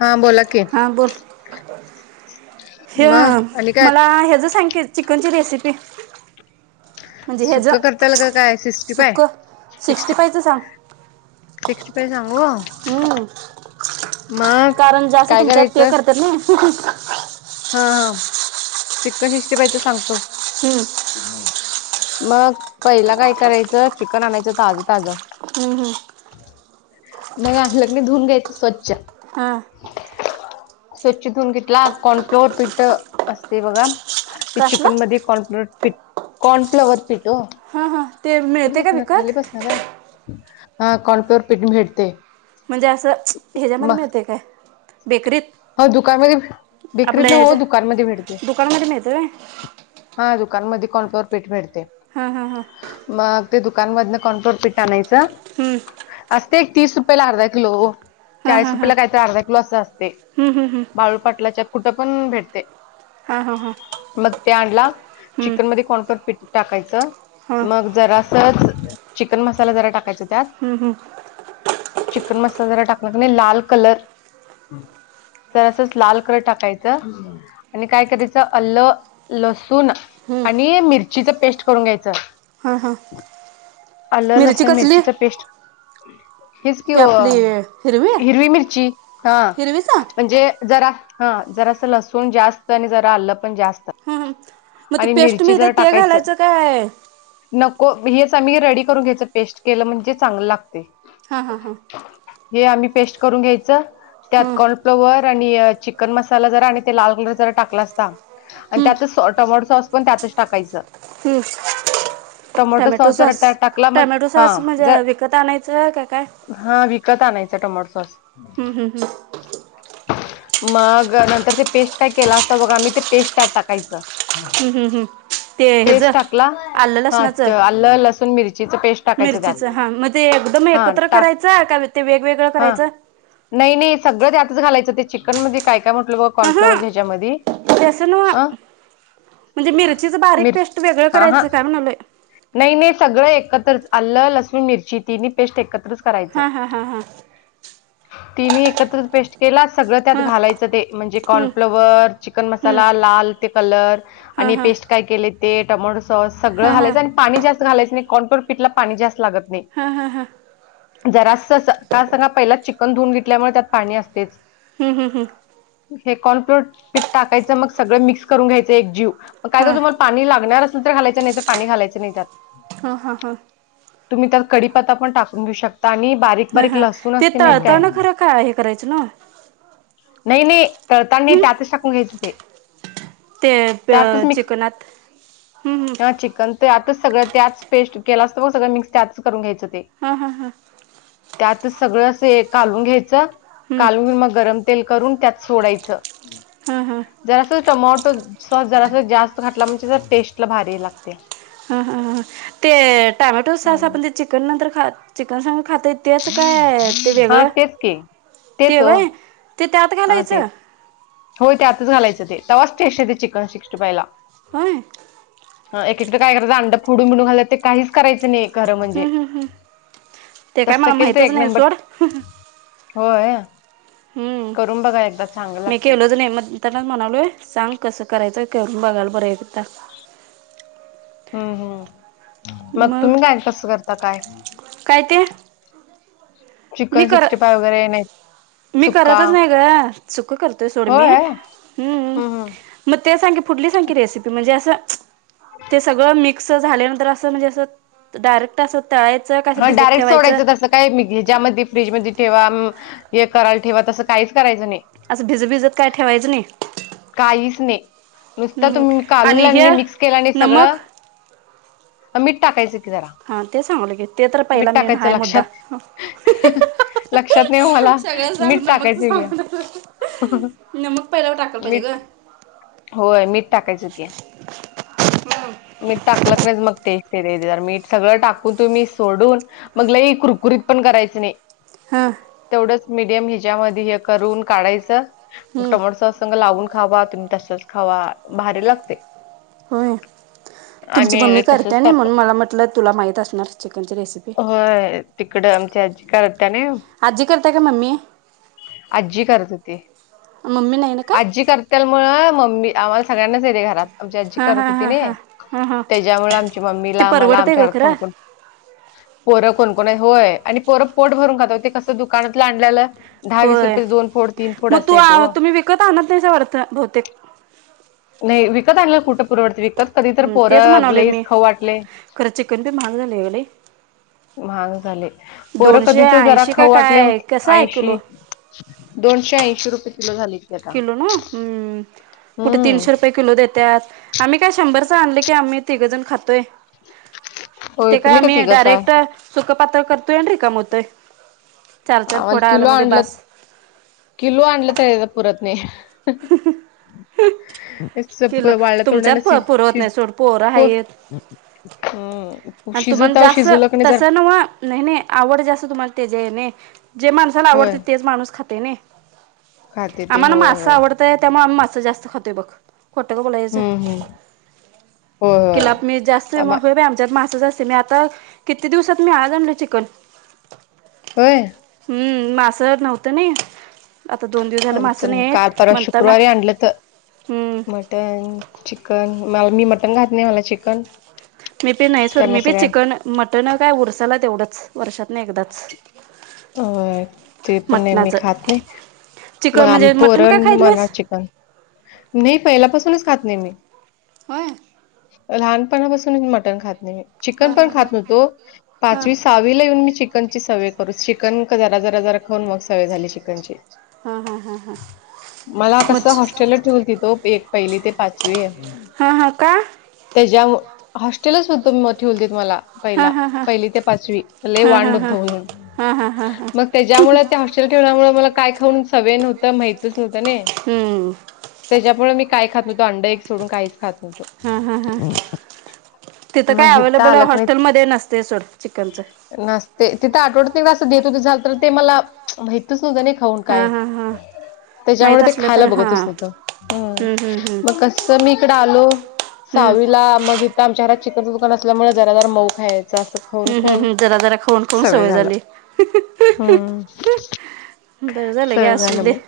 हा बोला की अ बोल मग ह आणि काय मला ह्याच सांगते चिकनची रेसिपी म्हणजे सुख ह्याचं करताल का काय सिक्स्टी सुक्क फाय सिक्स्टी फायचं सांग फिक्स रुपये सांगू हम्म मग कारण जास्त काय तुमच्यात पे करायचं करतात ना हा हा चिक्न हिस्टी पाहिजे सांगतो हम् मग पहिला काय करायचं चिकन आणायचं ताजं ताजं हम्म हम् मग अलग्ने धुऊन घ्यायचं स्वच्छ हां स्वच्छितून घेतला कोण फलोर पीठ असते बघा ते चिकन कसलं मध्ये कॉर्नप्लो पठ कॉर्नफ्लॉवर पीठ हो हां हां ते कुठ मिळते का खाली विकत बसणार आहे हा कॉनप्यर पिठ भेटते म्हणजे असं ह्याच्यामध्ये मग मिळते काय बेकरीत हो दुकानमध्ये बेिकरीत आपल्या ना हो ह्याच्या दुकानमध्ये भेटते दुकानामध्ये मिळते काय हा दुकानमध्ये कॉनफ्लोअर पीठ मिळते हा हा हां मग ते दुकानमधन कॉन्टोर पीठ आणायचं हम असते एक तीस रुपयाला अर्धा किलो चाळीस रुपयाेला काहीत अर्धा किलो असं असते हम् हम हंम बाळू पाटलाच्या कुठं पण भेटते हां हां हां मग ते आणला हम्म, चिकन मध्ये कोण [unintelligible] पीट टाकायचं हां मग जरासच चिकन मसाला जरा टाकायचा त्यात. हम्म हम्म चिकन मसाला जरा टाकला की नाही लाल कलर तर असच लाल कलर टाकायचं आणि काय करायचं अल्ल, लसुण. हम्म. आणि मिरचीच पेस्ट करून घ्यायचं. ह हां आलं मिरची लसूण कसली मिरचीचा पेस्ट. हेच कि हे ओ आपली हिरवी मिरची हां. हिरवीचा म्हणजे जरा हा जरा असं लसूण जास्त आणि जरा आलं पण जास्त. हां हां मग ते आणि पेस्ट मिरची मीळतेे जरा ते टाकायचं घालायचं काय? नको हेच आम्ही रेडी करून घ्यायच पेस्ट केलं म्हणजे चांगलं लागते. हा हा हां हे आम्ही पेस्ट करून घ्यायचं. त्यात हं, कॉर्नफ्लोअर आणि चिकन मसाला जरा आणि ते लाल कलर जरा टाकला असता. आणि हं, हं. त्याच टमाटो सॉस पण त्यातच टाकायचं हू टोमॅटो टमॅटो जरा सॉस त्यात टाकला मग टॅमॅटो हा सॉस जर म्हणजे विकत आणायचं का काय? हा विकत आणायचं टोमॅटो सॉस. हं, हं हं मग नंतर ते पेस्ट काय केलं असतं बघा आम्ही ते पेस्ट त्यात टाकायचं. हम्म हम् हम्म पेस्ट टाकला हा आलं, लसूण, मिरचीच पेस्ट टाकायचं त्यात. हा म्हणजे एकदम हा एकत्र टाक करायच का ते वेगवेगळं हा करायचं? नाही नाही सगळं त्यातच घालायचं ते चिकन मध्ये काय काय म्हटलं ब कॉर्नफ्लवर हां ह्याच्यामध्ये ते असं ना अ म्हणजे मिरचीच बारीक मिर पेस्ट वेगळं हा हा करायंच का म्हणालोय. नाही नाही सगळं एकत्रच आलं, लसूण, मिरची, तिनी पेस्ट एकत्रच. करायचं हां हां हां हां तीन्ही एकत्र पेस्ट तेला सगळं त्यात हां घालायचं ते म्हणजे हं, हं, कॉर्नफ्लॉवर, चिकन, मसाला, लाल ते कलर हा आणि हां पेस्ट काय केले ते टोमॅटो सॉस सगळं हां हां घालायचं आणि पाणी जास्त घालायच नाही [unintelligible] पाणी जास्त लागत हा हा हा नाही जरा अस का सांगा पहिलाच चिकन धुऊन घेतल्यामुळे त्यात पाणी असते. हम् हम् हं हे कॉर्न फ्लोर पीठ टाकायचं मग सगळं मिक्स करून घ्यायचं एक जीव. काय हा तर तुम्हाला पाणी लागणार असल तर घालायचं नाही तर पाणी घालायचं नाही त्यात. हा हा हा तुम्ही त्यात कडीपत्ता पण टाकून घेऊ शकता आणि बारीक हा बारीक हां लसूण ते त असते माहित काय तळताना खरं काय हे करायचं ना. नाही नाही तळताना नाही हम्म त्यातच टाकून घ्यायचं ते. ते त्यातच मिक्स चिकनात हम्म हम्म ते आतच सगळं त्याच पेस्ट केलं असतं मग सगळं मिक्स त्यातच करून घ्यायचं ते. हा हा हां त्यात सगळं अस कालून घ्यायचं हम्म कालून मग गरम तेल करून त्यात सोडायचं. हम हां. जरास टोमॅटो सॉस जरास जास्त घातला म्हणजे टेस्ट ला भारी लागते. ह हां हां ते टामॅटो साॅस आपण ते चिकन नंतर खात चिकन संग खातय. त्याच काय ते हा वेगळं तेच की ते तेच ओ व्हय ते त्यात हा तेच घालायचं. होय ते त्यातच घालायचं तेव्हाच टेस्ट चिकन सिक्स्टी फायला. होय अ एककडेयतं अंडा फोडून मििून घालंय ते काहीच करायं नाही र हम्म म्हणजे हम्म हम्म ते काय तस मला केल तर माहितच एक नाही नंबर सोड हो आहे हम्म मी लागते. केवलो त नाही मत ताना म्हणालोय सांग कसं करायचं करून बघाल बरं एक हम्म हम्म मग तुम्ही काय कसं करता काय कात चिकन सिक्स्टी फाय्ह वगैरे नाही. मी सुक्का करतच नाही ग चुक करतोय सोड म होय हम्म. मग ते सांगे फुठली सांखी रेसिपी म्हणजे असं. ते सगळं मिक्स झाल्यानंतर असं म्हणजे असं डायरेक्ट असं तळायचं का असं हं भिजत डायरेक्ट ठेवायचं. सोडायचं तसं काय मी्या ज्यामध्ये फ्रीज म ठेवा करायला ठेवा तसं काहीच करायचं नाही असं भिजत भिजत काय ठेवायचं नाही काहीच नाही नुसत हम्म तुम्ही आणि कालूला हे नाही मिक्स केला नाही नमक सगळं मीठ टाकायचं की जरा हा ते सांगलं की ते तर मीठ पहिला मेन टाकायचं हाय मुद्दा लक्षात लक्षात नाही मला सगळं सांग मीठ टाकायचं घ न मग पहिलावर टाकाय पाहिजे गं. होय मीठ टाकायचं की. हा मी टाकलं क नाही मग टेस्ट देत मीठ सगळं टाकून तुम्ही सोडून मगला कुरकुरीत पण करायचं नाही. हां. तेवढंच मडियम हिच्यामध्ये हे करून काढायचं हम्म टोमोटो सॉस. लावून खावा तुम्ही तसच खावा भारी लागते. होय तुमची मम्मी आम्ही तसंच करते ना म्हणून करतो मला म्हटलं तुला माहित असणार चिकनची रेसिपी. हो. तिकडं आमच्या अजी करत त्याने अ करता का मममी आजी करत हो ते मम्मी नाही ना काय आजी करत त्यामुळे मम्मी आम्हाला सगळ्यांनाचेते घरात आमची आजी हां करत हां होते. हां हां हां हां त्याच्यामुळे आमच्या ते मम्मीला मला परवडते आमच्या ग हरात फोन खरं करण पोरं कोणकोण होय आणि पोर पोट भरून खात होते कसं दुकानातलं आणल्यालं दहावीस होय रुपये दोन फड तीन फूट असे येते ह. तकता अनंदच्या वर्तनतते नाही विकत आणला कुठं पुूरववरती विकत कधी तर हं, तेच पोरं म्हणाले लईस मी खाऊ वाटले. खरं चिकन बी महाग झालं आहे लई महाग झाले पोर दोनशे कधीच जरा ऐंशी का खऊ वाटले काय कसं आहे किलो आईशी दोनशे ऐंशी रुपये किलो झाली हम कुठ तीनशे हम्म रुपये किलो देतात आम्ही काय शंभर च आणलं की आम्ही तिकजण खातोय होय ते काय तुम्ही का आम्ही तिघच डायरेक्ट आहे सुख पात्र करतोय रिकाम होतय आ मला किलो आणलं बास किलो आणलं तर पुरत नाही ह तेच किल प- वाळल्या तोंडानं तुमच्यात शि शि पुरवतण्या सोड पोर आहेत हम्म आणि तुम्हाला शिजवताव जास्त शिजवलं की नाही जर तसं नव नाही नाही आवड जास्त तुम्हाला ते जे आहे नाही जे माणसाला आवडते तेच माणूस खाते नाही खाात ते आम्हाला होय मासं होय त्यामुळे आम्ही मास जास्त खातोय ब खत का बोलायचं हम्म हम्म होय होय किलापमीीठ जास्त आमा हो आमच्यात मास जास्त मी आ किती दिवसात मी आ आणलं चिकन होय- हम्म मासं नव्हतं ना आता दोन दिवस झालं मासं आमचं नाहीेत काल परवा शुक्रवारी आणलंत मटन चिकन मला मी मटन खात नाही मला चिकन मी बी नाही सोड त्यांना मी बि सगळ्या चिकन मटन काय उरसाला तेवढंच वर्षात नाही एकदाच अ ते पण नेहमी मटणाचं खात नाही. चिकन होय म्हणजे मटण का खायत पोरांनमुळे आम नाहीस? चिकन नाही पहिल्यापासूनच खात नाही मी होय लहानपणापासून मटण खात नाही. हा चिकन हा पण हा खात नव्हतो हा हा पाचवी सहावी ला येऊन मी चिकन ची सवय करू चिकन जरा जरा जरा खाऊन मग सवय झाली चिकनची हम्म हम्म हम्म हम्म मला कसं हॉस्टेलला ठेवलीत ओ एक पहिली ते पाचवी हा हा का? त्याच्या हॉस्टेल सुद्धा म ठेवोलते मला हा पहिला हा हा पहिली ते पाचवी लय हा हा वांड हा होतो म्हणून हा हा हा हा मग त्याच्यामुळे त्या हॉस्टेल ठेवण्यामुळे मला काय खाऊन सवय नव्हतं माहितच नव्हतं ना हम्म त्याच्यामुळे मी काय खात नव्हतो अंड एक सोडून काहीच खात नव्हतं. हा हा हा तिथं काय अव्हेलेबल हॉस्टेलमध्येध्ये नसते सोड चिकनच नसतेय तिथं आठवड्यात असं देत होत झालं तर ते मला माहितच नव्हतं. खाऊन हा काय हा हा त्याच्यामुळे माहीत ते असलं तर खायला हां बघतच नव्हतं. हम्म हम्म हम्म मग कसं मी इकडं आलो हम्म सहावीला मग आच्या घरात चिकनचं दुकानल्यामुळे जरा जर मऊ खायचं खाऊन हम्म हम्म खाऊन हम्म जरा जरा खाऊन खाऊन सवय झाली. हम्म बरं झालं गे सवय असून दे मग.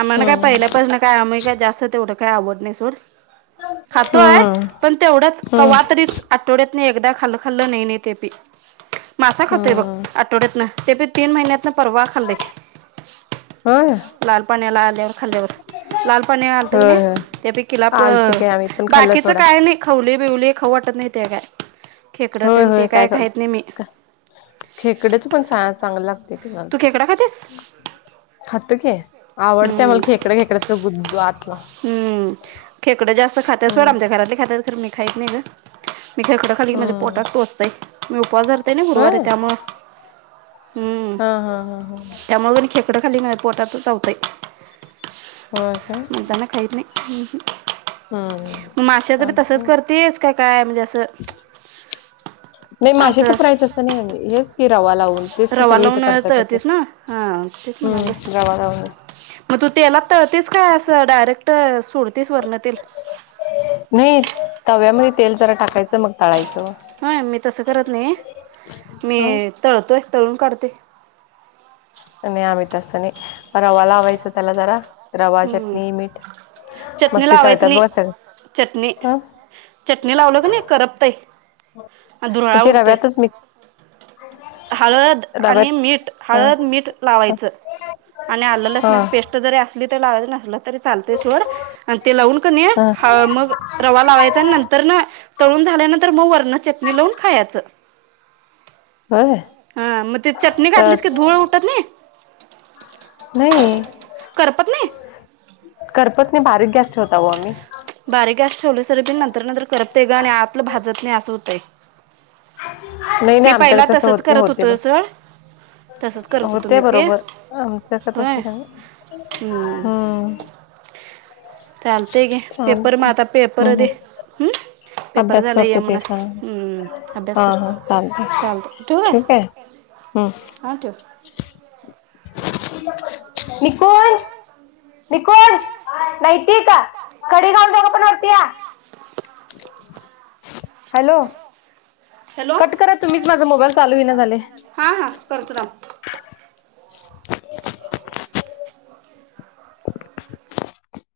आम्हाला काय हम्म पाहिल्या पास ना काय आम्ही का जास्त तेवढं काय आवड नाही सोड खातो आहे हम्म पण तेवढंच हम्म कवा तरीच आठवड्यात नाही एकदा खाल खाल्लं नाही नाही तेपी मासा खातोय बघ हम्म आठवड्यात ना तेपी तीन महिन्यात ना परवा खाल्ले होय. लाल पाण्याला आल्यावर खाल्ल्यावर लाल पाणी घालत की होय नाही होय त्यापैकीला प आलतो की आम्ही पण खाल्लं बाकीच सोडा काय नाही खाऊले बिवले खाऊ वाटतं नाही ते काय खेकडं होय तेन होय ते काय खाहीत नाही मी का खेकडच पण चांगलं लागते की तू नंतर खेकडा खातेस खातो कि आवडतंय हम्म मला खेकड्या खेकड्याच बुद्दू आतलं हम्म खेकड जास्त खातात सोडं हम्म आमच्या घरातले खातात मी खात नाही बाई मी खेकडं खाली हम्म पोटात टोचतर मी उपवास धरते ना गुरुवारी होय त्यामुळं हम्म हा हा हा हा त्यामुळे खेकडं खाली ना पोटात चावतय होय काय म्हणून खात नाही हम्म मग माश्याचं बी तसंच चालते करतेस का काय म्हणजे असं नाही माशाच असं फ्राय असं नाही आम्ही हेच की रवा लावून तेच की रवा सगळी इथं लावून करतात तसंच तळतीस ना हा तेच म्हणाले हम्म रवा लावून मग तू तेलात तरळतीस काय असं डायरेक्ट सोडतेस वरण तेल नाही तव्यामध्ये तेल जरा टाकायचं. मग तळायचं ह मी तसं करत नाही मी हं तळतोय तळून काढते. नाही आम्ही तसं रवा लावायचं जरा रवा हम्म चटणी मीठ चटणी मग ते लावायचं तळतात नाही बघ सगळ चटणी हं चटणी लावलं क नाही करपतय धुरळा म्हणजे उडतोय. रव्यातच मिक्स [unintelligible] हळद डब्यात आणि मीठ ह हळद मीठ लावायचं. आणि आलं ह लसणाची पेस्ट कुठे जरी असली तरी लावायच नसल तरी चालतय सोड आणि ते लावून की ह ह नाहीे मग रवा लावायचा. नंतर तर ना तळून झाल्यानंतर मग वरण चटणी लावून खायाच. व्हय हा मग ते चटणी घातलीस की धूळ उठत नाही. नाही करपत नाही. करपत नाही बारीक गॅस ठेवताव आम्ही. बारीक गॅस ठेवल्यासर बिन नंतर नंतर करपत ते ग आणि आतल भाजत नाही असं होतय. नाही नाही आमच्याकडे तसं होत तसंच नाही. होते ब [unintelligible] तसंच करत होतो होते मी पी बरोबर. आमचं का होय तसं का नाही हम्म चालतय की‌. पेपर म चालते आता पेपर हम् दे. हम हम्म पेपर अभ्यास झाला या करतो ते म्हणस सांग अ अभ्यास हा कर हा चालते चालत ठेऊ काय. ठीक आहे हम् हा ठेव. [unintelligible] [unintelligible] निकोज, नैतिक कडी घाल. दोघ पण वरती या. हॅलो हॅलो कट करा तुम्हीच माझा मोबाईल चालू होईना झाले. हा हा करतो थांब. [inaudible]